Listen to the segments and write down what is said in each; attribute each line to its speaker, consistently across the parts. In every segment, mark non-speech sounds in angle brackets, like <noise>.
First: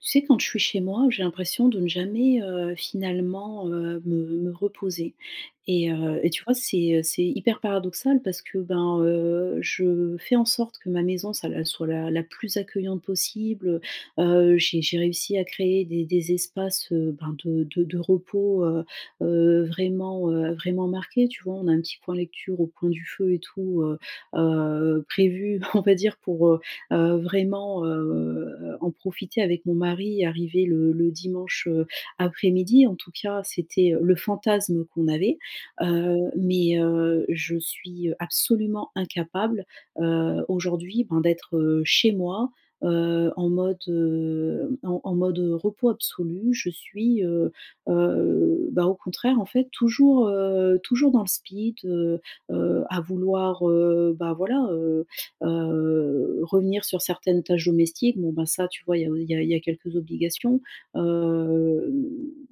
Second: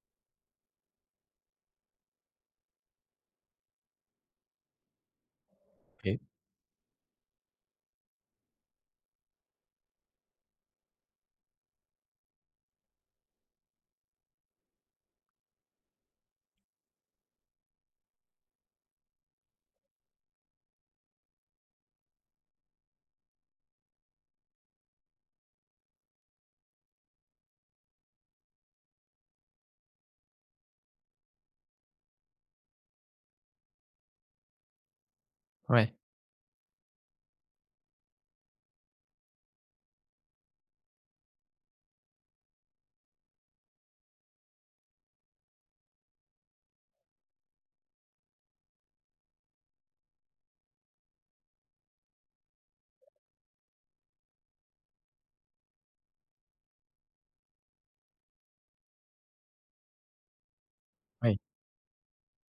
Speaker 1: Tu sais quand je suis chez moi, j'ai l'impression de ne jamais, heu, finalement, heu, me me reposer et, heu,
Speaker 2: OK.
Speaker 1: et tu vois, c'est, heu, c'est hyper paradoxal parce que, ben, heu, je fais en sorte que ma maison ça l elle soit la la plus accueillante possible, heu. Heu, j'ai j'ai réussi à créer des des espaces, heu, ben, de de de repos, heu, heu, vraiment, heu, vraiment marqués tu vois? On a un petit point lecture au coin du feu et tout, heu, heu, prévu on va dire pour, heu, heu, vraiment, heu, heu, en profiter avec mon mari arrivé le le dimanche, heu, après-midi. En tout cas c'était, heu, le fantasme qu'on avait,
Speaker 2: Ouais.
Speaker 1: heu. Mais, heu, je suis, heu, absolument incapable, heu, aujourd'hui, ben, d'être, heu, chez moi, heu, en mode, heu, en en mode, heu, repos absolu je suis, heu, heu, ben au contraire en fait toujours, heu, toujours dans le speed, heu, heu, à vouloir, heu, bah, voilà, heu, heu, revenir sur certaines tâches domestiques. Bon, ben, ça tu vois, il y a au il y a il y a quelques obligations,
Speaker 2: Oui.
Speaker 1: heu, m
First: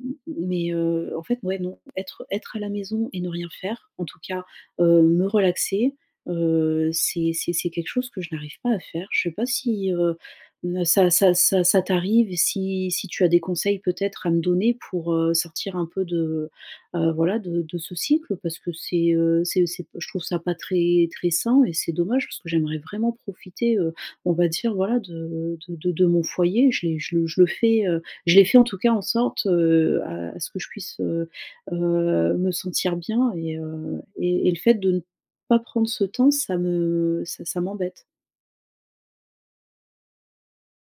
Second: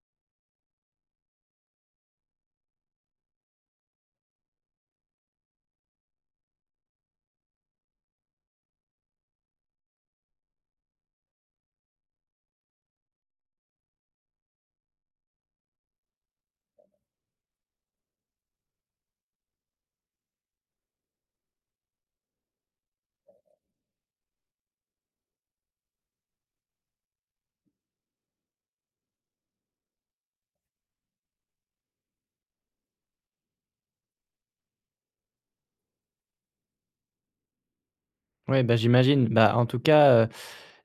Speaker 1: m m mais, heu. En fait ouais non, être être à la maison et ne rien faire en tout cas, heu, me relaxer, heu, c'est c'est c'est quelque chose que je n'arrive pas à faire. Je sais pas si, heu, n ça ça ça ça t'arrive et si si tu as des conseils peut-être à me donner pour, heu, sortir un peu de, heu, voilà de de ce cycle parce que c'est, heu, c'est c'est p je trouve ça pas très très sain et c'est dommage parce que j'aimerais vraiment profiter, heu, on va dire voilà de de de de mon foyer. Je l'ai je le je le fais, heu, je l'ai fait en tout cas en sorte, heu, à ce que je puisse, heu, heu, me sentir bien et heu et et le fait de ne pas prendre ce temps ça me ça ça m'embête.
Speaker 2: Ouais, bah j'imagine, bah, en tout cas, heu,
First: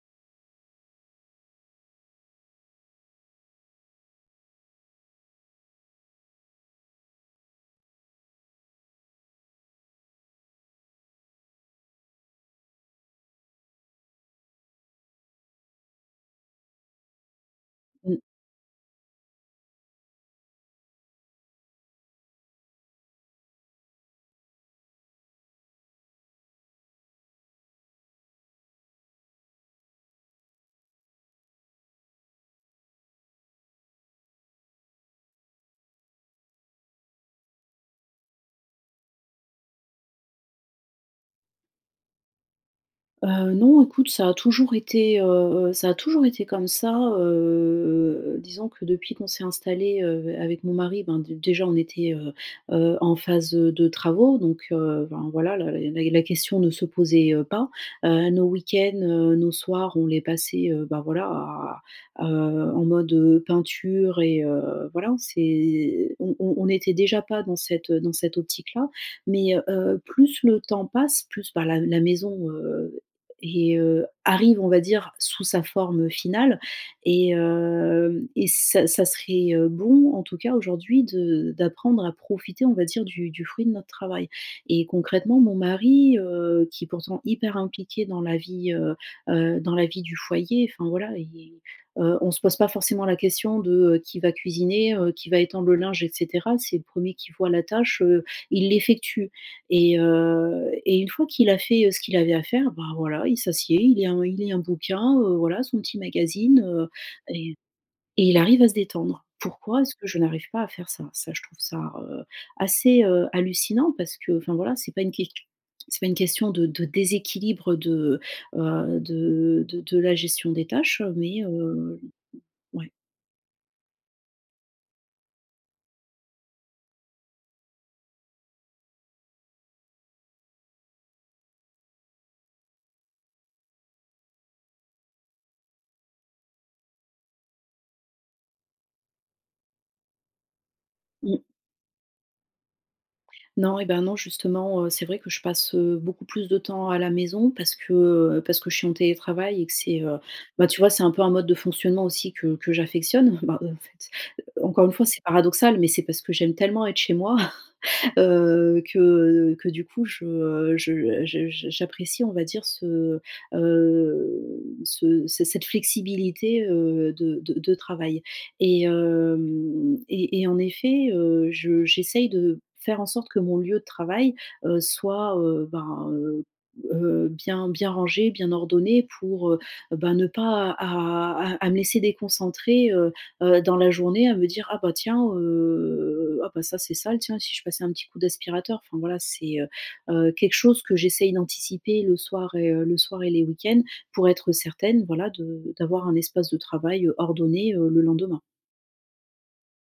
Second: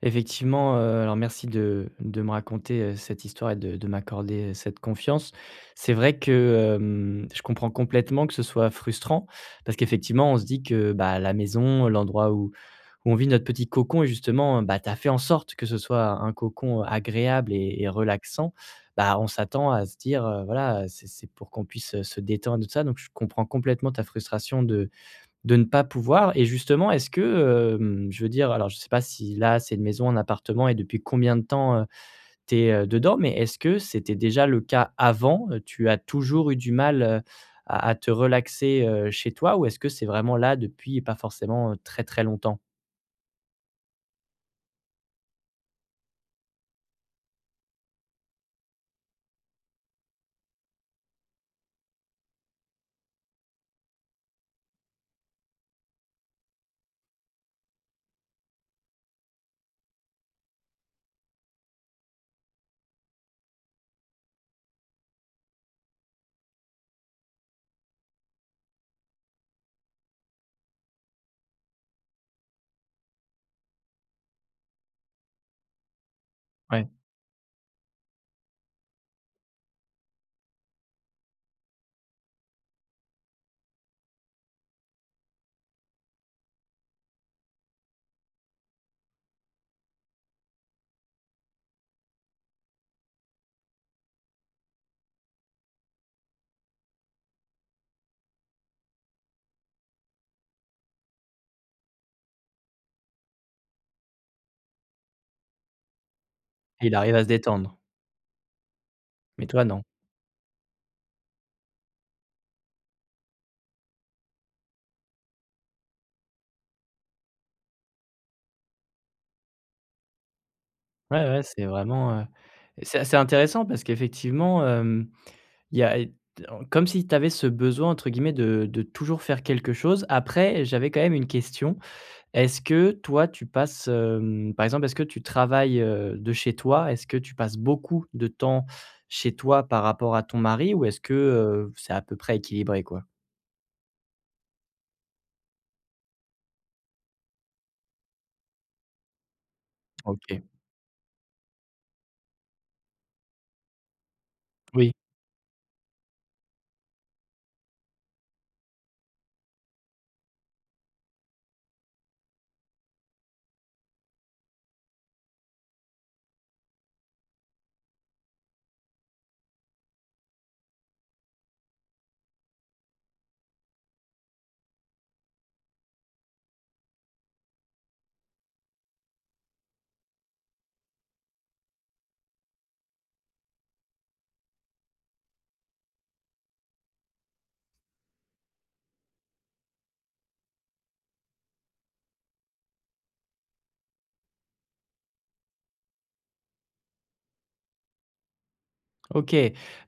Speaker 2: effectivement, heu, alors merci de de me raconter, heu, cette histoire et de de m'accorder, heu, cette confiance. C'est vrai que, hem, je comprends complètement que ce soit frustrant, parce qu'effectivement, on se dit que, bah, la maison, l'endroit où où on vit notre petit cocon et justement, heu, bah, tu as fait en sorte que ce soit un cocon agréable et et
Speaker 1: Mmh.
Speaker 2: relaxant. Bah, on s'attend à se dire, heu, voilà, heu, c'est c'est pour qu'on puisse, heu, se détendre et tout ça donc je comprends complètement ta frustration de de ne pas pouvoir. Et justement est-ce que, hem, je veux dire alors je sais pas si là c'est une maison, un appartement et depuis combien de temps, heu, tu es, heu, dedans, mais est-ce que c'était déjà le cas avant? Heu, tu as toujours eu du mal, heu, à à te relaxer, heu, chez toi ou est-ce que c'est vraiment là depuis pas forcément, heu, très très longtemps?
Speaker 1: Heu, non, écoute, ça a toujours été, heu, heu, ça a toujours été comme ça, heu, heu, heu. Disons que depuis qu'on s'est installés, heu, avec mon mari ben, dé déjà on était, heu, heu, en phase, heu, de travaux donc, heu, ben voilà la la la question ne se posait, heu, pas. Heu, nos week-ends, heu, nos soirs on les passait, heu, bah, voilà à à heu, en mode, heu, peinture et heu, voilà on s'est on on on n'était déjà pas dans cette dans dans cette optique-là, mais, heu, heu, plus le temps passe plus, bah, la la maison, heu, et heu, arrive, on va dire, sous sa forme finale
Speaker 2: Ouais.
Speaker 1: et heu, et ça ça serait bon en tout cas aujourd'hui de d'apprendre à profiter on va dire du du fruit de notre travail et concrètement mon mari, heu, qui est pourtant hyper impliqué dans la vie, heu, heu, dans la vie du foyer enfin voilà i i heu, on se pose pas forcément la question de qui va cuisiner, heu, qui va étendre le linge et cetera. C'est le 1er qui voit la tâche, heu, il l'effectue et heu, et une fois qu'il a fait, heu, ce qu'il avait à faire, bah, voilà il s'assied, il lit un il lit un bouquin, heu, voilà son petit magazine, heu,
Speaker 2: Il arrive à se
Speaker 1: et
Speaker 2: détendre.
Speaker 1: et il arrive à se détendre.
Speaker 2: Mais toi
Speaker 1: Pourquoi
Speaker 2: non.
Speaker 1: est-ce que je n'arrive pas à faire ça? Ça je trouve ça, heu, assez, heu, hallucinant parce que enfin, voilà c'est pas une ques c'est pas une question de de déséquilibre de, heu, de de de la gestion des tâches
Speaker 2: Ouais
Speaker 1: mais,
Speaker 2: ouais, c'est
Speaker 1: heu
Speaker 2: vraiment, heu,
Speaker 1: ouais.
Speaker 2: c'est assez intéressant parce qu'effectivement, hem, il y a i en comme si tu avais ce besoin entre guillemets de de «Toujours faire quelque chose». Après, j'avais quand même une question. Est-ce que toi tu passes, hem, par exemple, est-ce que tu travailles, heu, de chez toi? Est-ce que tu passes beaucoup de temps chez toi par rapport à ton mari? Ou est-ce que,
Speaker 1: Mmh.
Speaker 2: heu, c'est à peu près équilibré quoi?
Speaker 1: Non et, ben, non justement, heu, c'est vrai que je passe, heu, beaucoup plus de temps à la maison parce que, heu, parce que je suis en télétravail et que c'est, heu,
Speaker 2: OK.
Speaker 1: ben, tu vois c'est un peu un mode de fonctionnement aussi que que j'affectionne. Bah, heu, en fait encore
Speaker 2: Oui.
Speaker 1: une fois c'est paradoxal mais c'est parce que j'aime tellement être chez moi. <chuckles> Heu, que que du coup je je je j'apprécie on va dire ce, heu, ce ce cette flexibilité, heu, de de de travail. Et hem, et et en effet, heu, je j'essaye de faire en sorte que mon lieu de travail, heu, soit, heu, ben, heu, heu, bien bien rangé, bien ordonné pour, heu, ben, ne pas à à à me laisser déconcentrer, heu, heu, dans la journée, à me dire: «Ah bah tiens, heu, ah, bah, ça c'est sale tiens, si je passais un petit coup d'aspirateur?». Enfin voilà, c'est, heu, heu, quelque chose que j'essaye d'anticiper le soir et heu, le soir et les week-ends pour être certaine voilà de d'avoir un espace de travail ordonné, heu, le lendemain.
Speaker 2: OK,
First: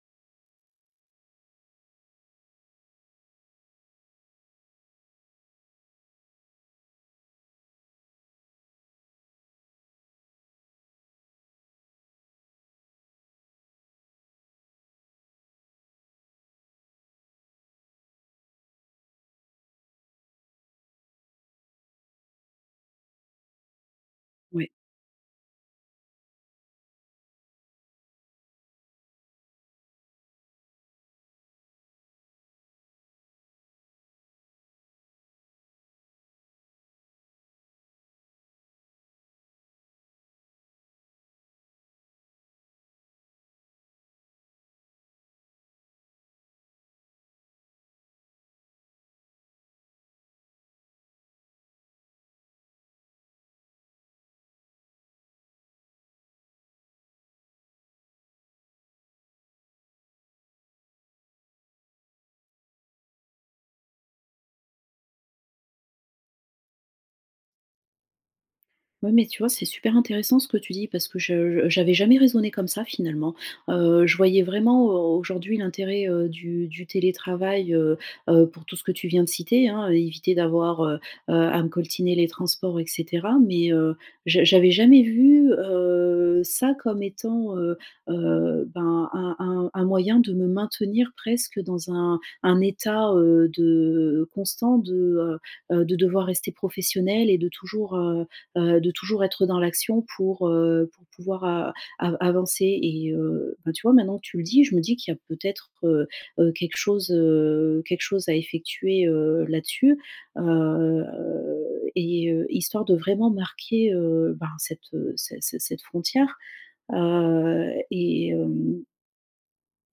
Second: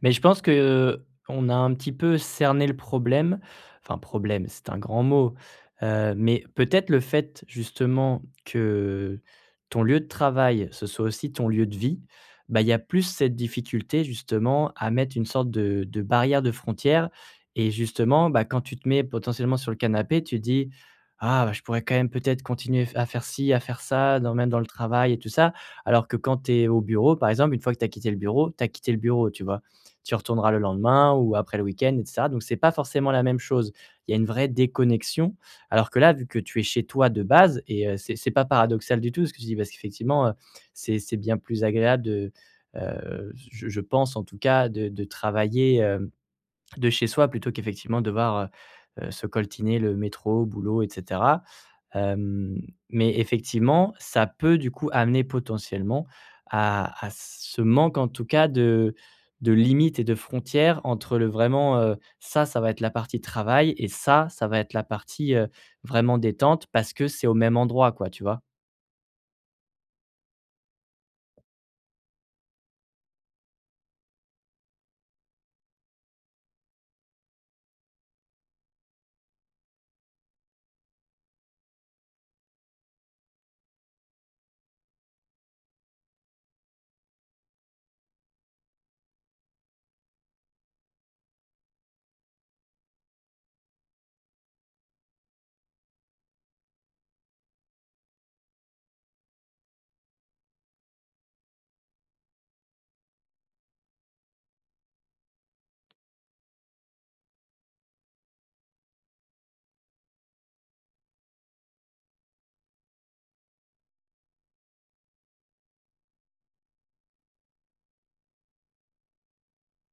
Speaker 2: mais je pense que, heu, on a un petit peu cerné le problème. Enfin problème, c'est un grand mot. Heu, mais peut-être le fait justement que, ton lieu de travail, ce soit aussi ton lieu de vie, bah il y a plus cette difficulté justement à mettre une sorte de de barrière, de frontière et justement, bah, quand tu te mets potentiellement sur le canapé, tu te dis: «Ah bah je pourrais quand même peut-être continuer f à faire ci, à faire ça, dans même dans le
Speaker 1: Ouais.
Speaker 2: travail et tout ça». Alors que quand tu es au bureau par exemple, une fois que tu as quitté le bureau, tu as quitté le bureau, tu vois? Tu retourneras le lendemain ou après le week-end et cetera. Donc c'est pas forcément la même chose. Il y a une vraie déconnexion. Alors que là vu que tu es chez toi de base et heu, c'est c'est pas paradoxal du tout, ce que tu dis, parce qu'effectivement, heu, c'est c'est bien plus agréable de, heu, j je je pense en tout cas de de travailler, hem, de chez soi plutôt qu'effectivement devoir, heu heu, se coltiner le métro, boulot, et cetera. Hem, mais effectivement, ça peut du coup amener potentiellement à à ce manque en tout cas de de limites et de frontières entre le vraiment, heu, ça, ça va être la partie travail et ça, ça va être la partie, heu, vraiment détente parce que c'est au même endroit quoi, tu vois?
Speaker 1: Ouais, mais tu vois c'est super intéressant ce que tu dis parce que je je j'avais jamais raisonné comme ça finalement. Heu, je voyais vraiment au aujourd'hui l'intérêt, heu, du du télétravail, heu heu, pour tout ce que tu viens de citer hein, éviter d'avoir, heu heu, à me coltiner les transports et cetera. Mais, heu, j'a j'avais jamais vu, heu, ça comme étant, heu heu, ben, un un un moyen de me maintenir presque dans un un état, heu, de, constant de, heu heu, de devoir rester professionnelle et de toujours, heu heu, de toujours être dans l'action pour, heu, pour pouvoir a av avancer et heu, ben, tu vois, maintenant que tu le dis. Je me dis qu'il y a peut-être, heu heu, quelque chose, heu, quelque chose à effectuer, heu, là-dessus, heu, et heu, histoire de vraiment marquer, heu, ben, cette, heu, ce ce cette frontière. Heu, et hem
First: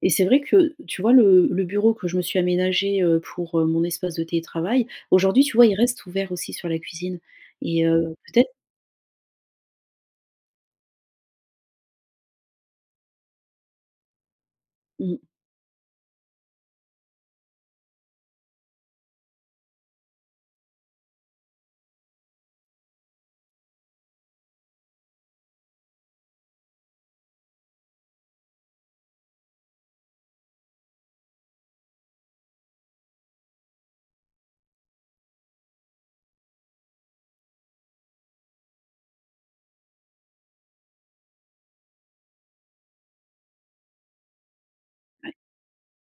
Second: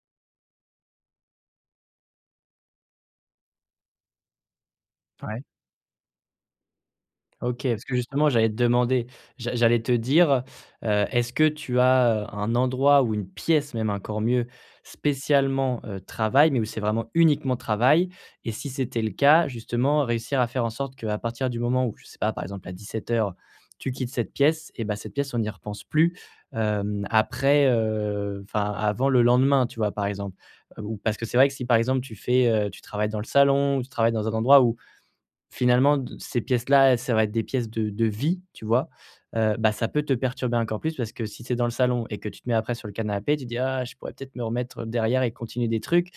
Speaker 1: et c'est vrai que, tu vois, le le bureau que je me suis aménagé, heu, pour, heu, mon espace de télétravail.
Speaker 2: Ouais.
Speaker 1: Aujourd'hui, tu vois, il reste ouvert aussi sur la cuisine
Speaker 2: OK, parce
Speaker 1: et
Speaker 2: que
Speaker 1: heu,
Speaker 2: justement, j'allais
Speaker 1: peut-être
Speaker 2: te demander, j'a j'allais te dire, heu, est-ce que tu as, heu, un endroit ou une pièce, même encore mieux
Speaker 1: Mmh.
Speaker 2: spécialement, heu, travail, mais où c'est vraiment uniquement travail. Et si c'était le cas, justement, réussir à faire en sorte qu'à partir du moment où, je sais pas, par exemple à 17:00, tu quittes cette pièce, et bah cette pièce, on n'y repense plus. Hem, après, heu, enfin, avant le lendemain, tu vois, par exemple. Heu, ou parce que c'est vrai que si par exemple tu fais, heu, tu travailles dans le salon, ou tu travailles dans un endroit où finalement d ces pièces-là, ça va être des pièces de de vie, tu vois? Heu, bah ça peut te perturber encore plus parce que si tu es dans le salon et que tu te mets après sur le canapé, tu te dis: «Ah je pourrais peut-être me remettre derrière et
Speaker 1: Ouais.
Speaker 2: continuer des trucs».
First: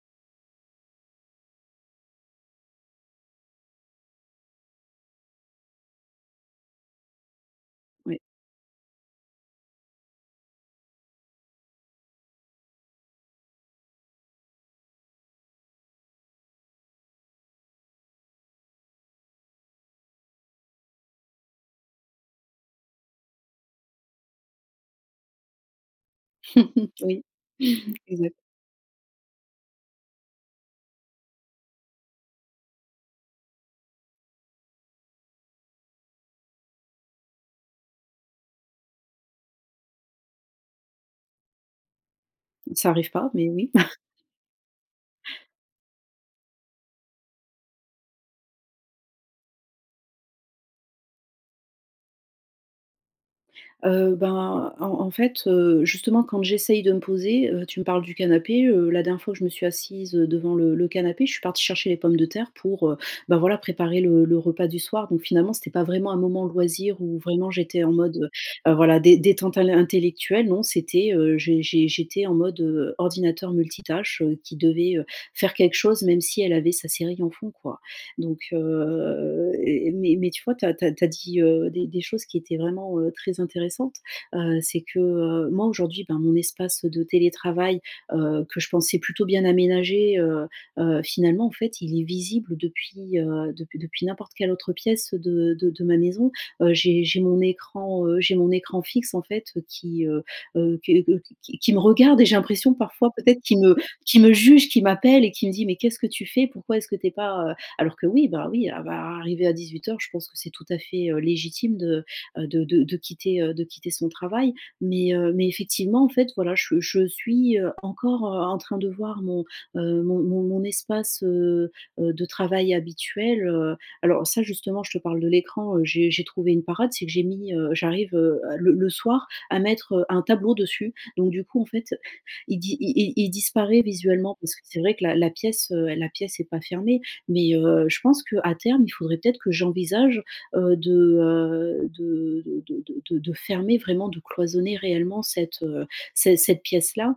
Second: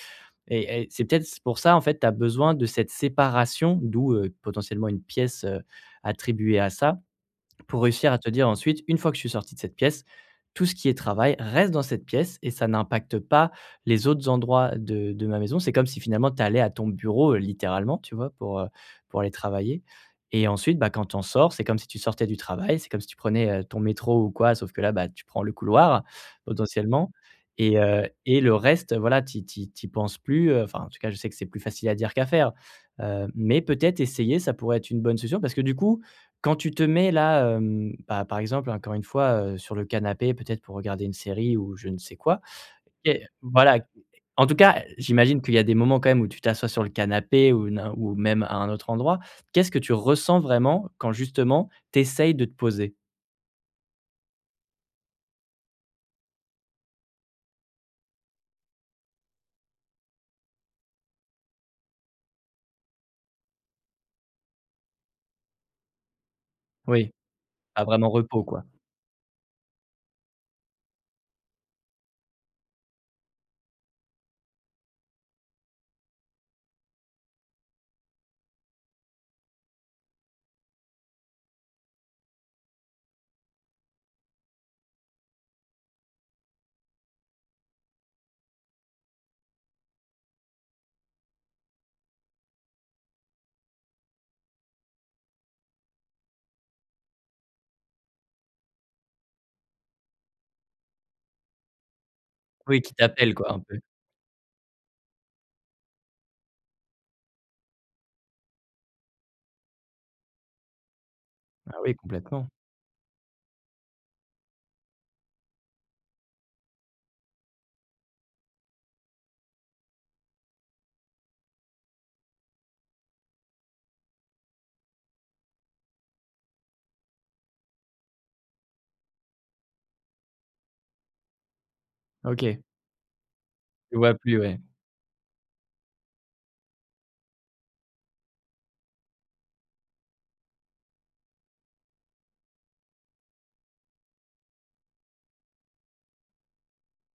Speaker 2: Et et c'est peut-être c pour ça en fait tu as besoin de cette séparation, d'où, heu, potentiellement une pièce, heu, attribuée à ça. Pour réussir à
Speaker 1: Ouais.
Speaker 2: te dire ensuite: «Une fois que je suis sortie de cette pièce, tout ce qui est travail reste dans cette pièce et ça n'impacte pas les autres endroits de de ma maison», c'est comme si finalement tu allais à ton bureau, heu, littéralement, tu vois, pour, heu, pour aller travailler. Et ensuite, bah, quand tu en sors, c'est comme si tu sortais du travail, c'est comme si tu prenais, heu, ton métro ou quoi. Sauf que là, bah, tu prends le couloir,
Speaker 1: <chuckles>
Speaker 2: potentiellement
Speaker 1: Oui,
Speaker 2: et heu,
Speaker 1: exact.
Speaker 2: et le reste voilà tu y tu y tu y penses plus, heu, enfin en tout cas, je sais que c'est plus facile à dire qu'à faire. Heu, mais peut-être essayer ça pourrait être une bonne solution. Parce que du coup, quand tu te mets là, hem, pa par exemple encore une fois, heu, sur le canapé peut-être pour regarder une série ou je ne sais quoi,
Speaker 1: Ça arrive
Speaker 2: OK
Speaker 1: pas, mais oui.
Speaker 2: voilà
Speaker 1: <chuckles>
Speaker 2: en tout cas j'imagine qu'il y a des moments quand même où tu t'assois sur le canapé ou n'in ou même à un autre endroit, qu'est-ce que tu ressens vraiment, quand justement tu essaies de te poser?
Speaker 1: Heu, ben, en en fait, heu, justement quand j'essaye de me poser, heu, tu me parles du canapé, heu, la dernière fois où je me suis assise, heu, devant le le canapé, je suis partie chercher les pommes de terre pour, heu, bah, voilà préparer le le repas du soir. Donc finalement c'était pas vraiment un moment loisir
Speaker 2: Oui.
Speaker 1: où vraiment j'étais
Speaker 2: Ah
Speaker 1: en
Speaker 2: vraiment,
Speaker 1: mode,
Speaker 2: repos quoi.
Speaker 1: heu, voilà dé détente à l'in intellectuelle. Non c'était, heu, j'é j'é j'étais en mode, heu, ordinateur multitâche, heu, qui devait, heu, faire quelque chose même si elle avait sa série en fond quoi. Donc, heu et mais mais tu vois tu as tu as tu as dit, heu, des des choses qui étaient vraiment, heu, très intéressantes. Heu, c'est que, heu, moi aujourd'hui, ben, mon espace de télétravail, heu, que je pensais plutôt bien aménagé, heu, heu. Finalement, en fait, il est visible depuis, heu, depuis depuis n'importe quelle autre pièce de de de ma maison. Heu, j'ai j'ai mon écran, heu j'ai mon écran fixe en fait, heu, qui, heu, heu que que qui qui me regarde et j'ai l'impression
Speaker 2: Oui, qui
Speaker 1: parfois
Speaker 2: t'appelle,
Speaker 1: peut-être
Speaker 2: quoi
Speaker 1: qui
Speaker 2: un
Speaker 1: me
Speaker 2: peu.
Speaker 1: qui me juge, qui m'appelle et qui me dit: «Mais qu'est-ce que tu fais? Pourquoi est-ce que tu es pas, heu», alors que oui, bah, oui, ah bah, arrivée à 18:00 je pense que c'est tout à fait, heu,
Speaker 2: Ah
Speaker 1: légitime
Speaker 2: oui.
Speaker 1: de, heu,
Speaker 2: Complètement.
Speaker 1: de de de quitter, heu, de quitter son travail. Mais, heu, mais effectivement en fait voilà je je suis, heu, encore, heu, en train de voir mon, heu, mon mon mon espace, heu, heu, de travail habituel, heu. Alors ça justement je te parle de l'écran, heu, j'ai j'ai trouvé une parade c'est que j'ai mis, heu j'arrive, heu, le le soir à mettre, heu, un tableau dessus. Donc du coup en fait, il
Speaker 2: OK.
Speaker 1: di il il il disparaît
Speaker 2: Tu le vois
Speaker 1: visuellement.
Speaker 2: plus,
Speaker 1: Parce
Speaker 2: ouais.
Speaker 1: que c'est vrai que la la pièce, heu, la pièce est pas fermée. Mais, heu, je pense qu'à terme il faudrait peut-être que j'envisage, heu, de, heu, de de de de de de fermer vraiment, de cloisonner réellement cette, heu, c cette pièce-là.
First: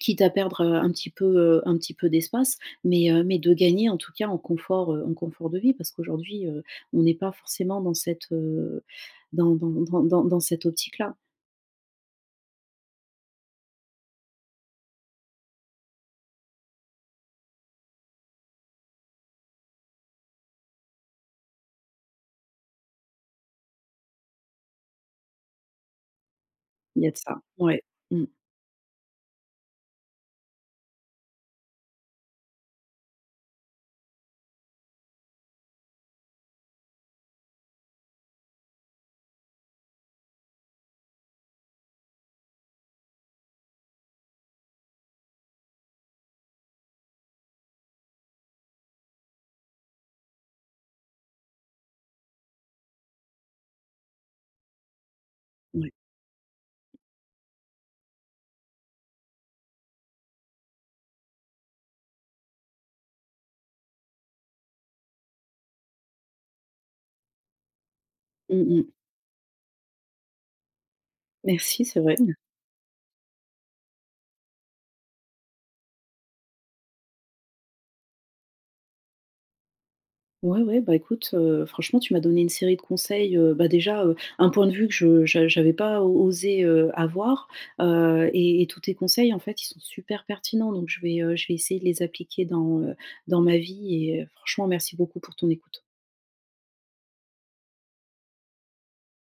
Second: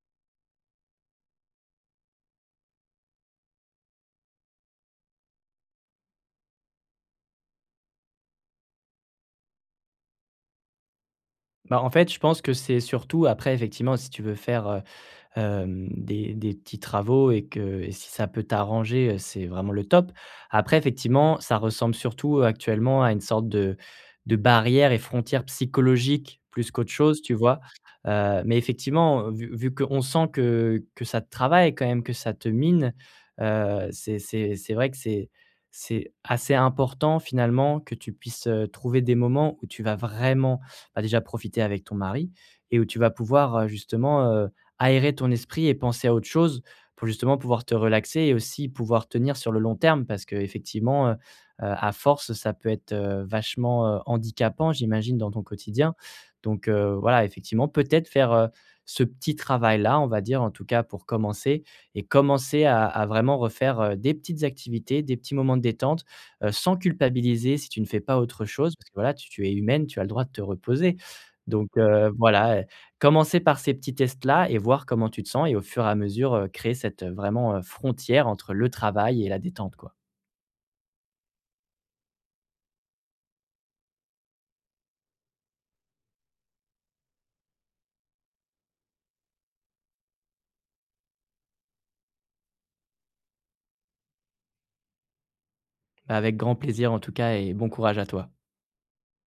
Speaker 1: Quitte à perdre, heu, un petit peu, heu, un petit peu d'espace. Mais, heu, mais de gagner en tout cas en confort, heu, en confort de vie. Parce qu'aujourd'hui, heu, on n'est pas forcément dans cette, heu, dans dans dans dans dans cette optique-là.
Speaker 2: Bah en fait, je pense que c'est surtout après, effectivement, si tu veux faire, heu, hem, des des petits travaux et que et si ça peut t'arranger, heu, c'est vraiment le top. Après, effectivement, ça ressemble surtout actuellement à une sorte de de barrière et frontière psychologique plus qu'autre
Speaker 1: Il y a de
Speaker 2: chose, tu
Speaker 1: ça.
Speaker 2: vois?
Speaker 1: Ouais, mmh.
Speaker 2: Heu mais effectivement, heu, vu -vu qu'on sent que que ça te travaille quand même, que ça te mine, heu, c'est c'est c'est vrai que c'est c'est assez important, finalement, que tu puisses, heu, trouver des moments où tu vas vraiment, bah, déjà profiter avec ton mari et où tu vas pouvoir, heu, justement, heu, aérer ton esprit et penser à autre chose pour justement pouvoir te relaxer et aussi pouvoir tenir sur le long terme. Parce qu'effectivement, heu, heu, à force, ça peut être, heu, vachement, heu handicapant, j'imagine, dans ton
Speaker 1: Ouais.
Speaker 2: quotidien. Donc, heu, voilà, effectivement peut-être faire, heu, ce petit travail là, on va dire en tout cas pour commencer, et commencer à à vraiment refaire, heu, des petites activités, des petits moments de détente, heu, sans culpabiliser si tu ne fais pas autre
Speaker 1: Mmh
Speaker 2: chose.
Speaker 1: mh.
Speaker 2: Parce que voilà, tu tu es humaine, tu as le droit de te reposer. Donc,
Speaker 1: Merci, c'est
Speaker 2: heu,
Speaker 1: vrai <chuckles>
Speaker 2: voilà, heu, commencer par ces petits tests-là et voir comment tu te sens et au fur et à mesure, heu, créer cette, heu, vraiment, heu, frontière entre le travail et la détente, quoi.
Speaker 1: Ouais ouais, bah, écoute, heu, franchement tu m'as donné une série de conseils, heu, bah, déjà, heu, un point de vue que je j'a j'avais pas o osé, heu, avoir, heu, et et tous tes conseils en fait ils sont super pertinents donc je vais, heu, je vais essayer de les appliquer dans, heu, dans ma vie et, heu, franchement merci beaucoup pour ton écoute.
Speaker 2: Avec grand plaisir en tout cas et bon courage à toi.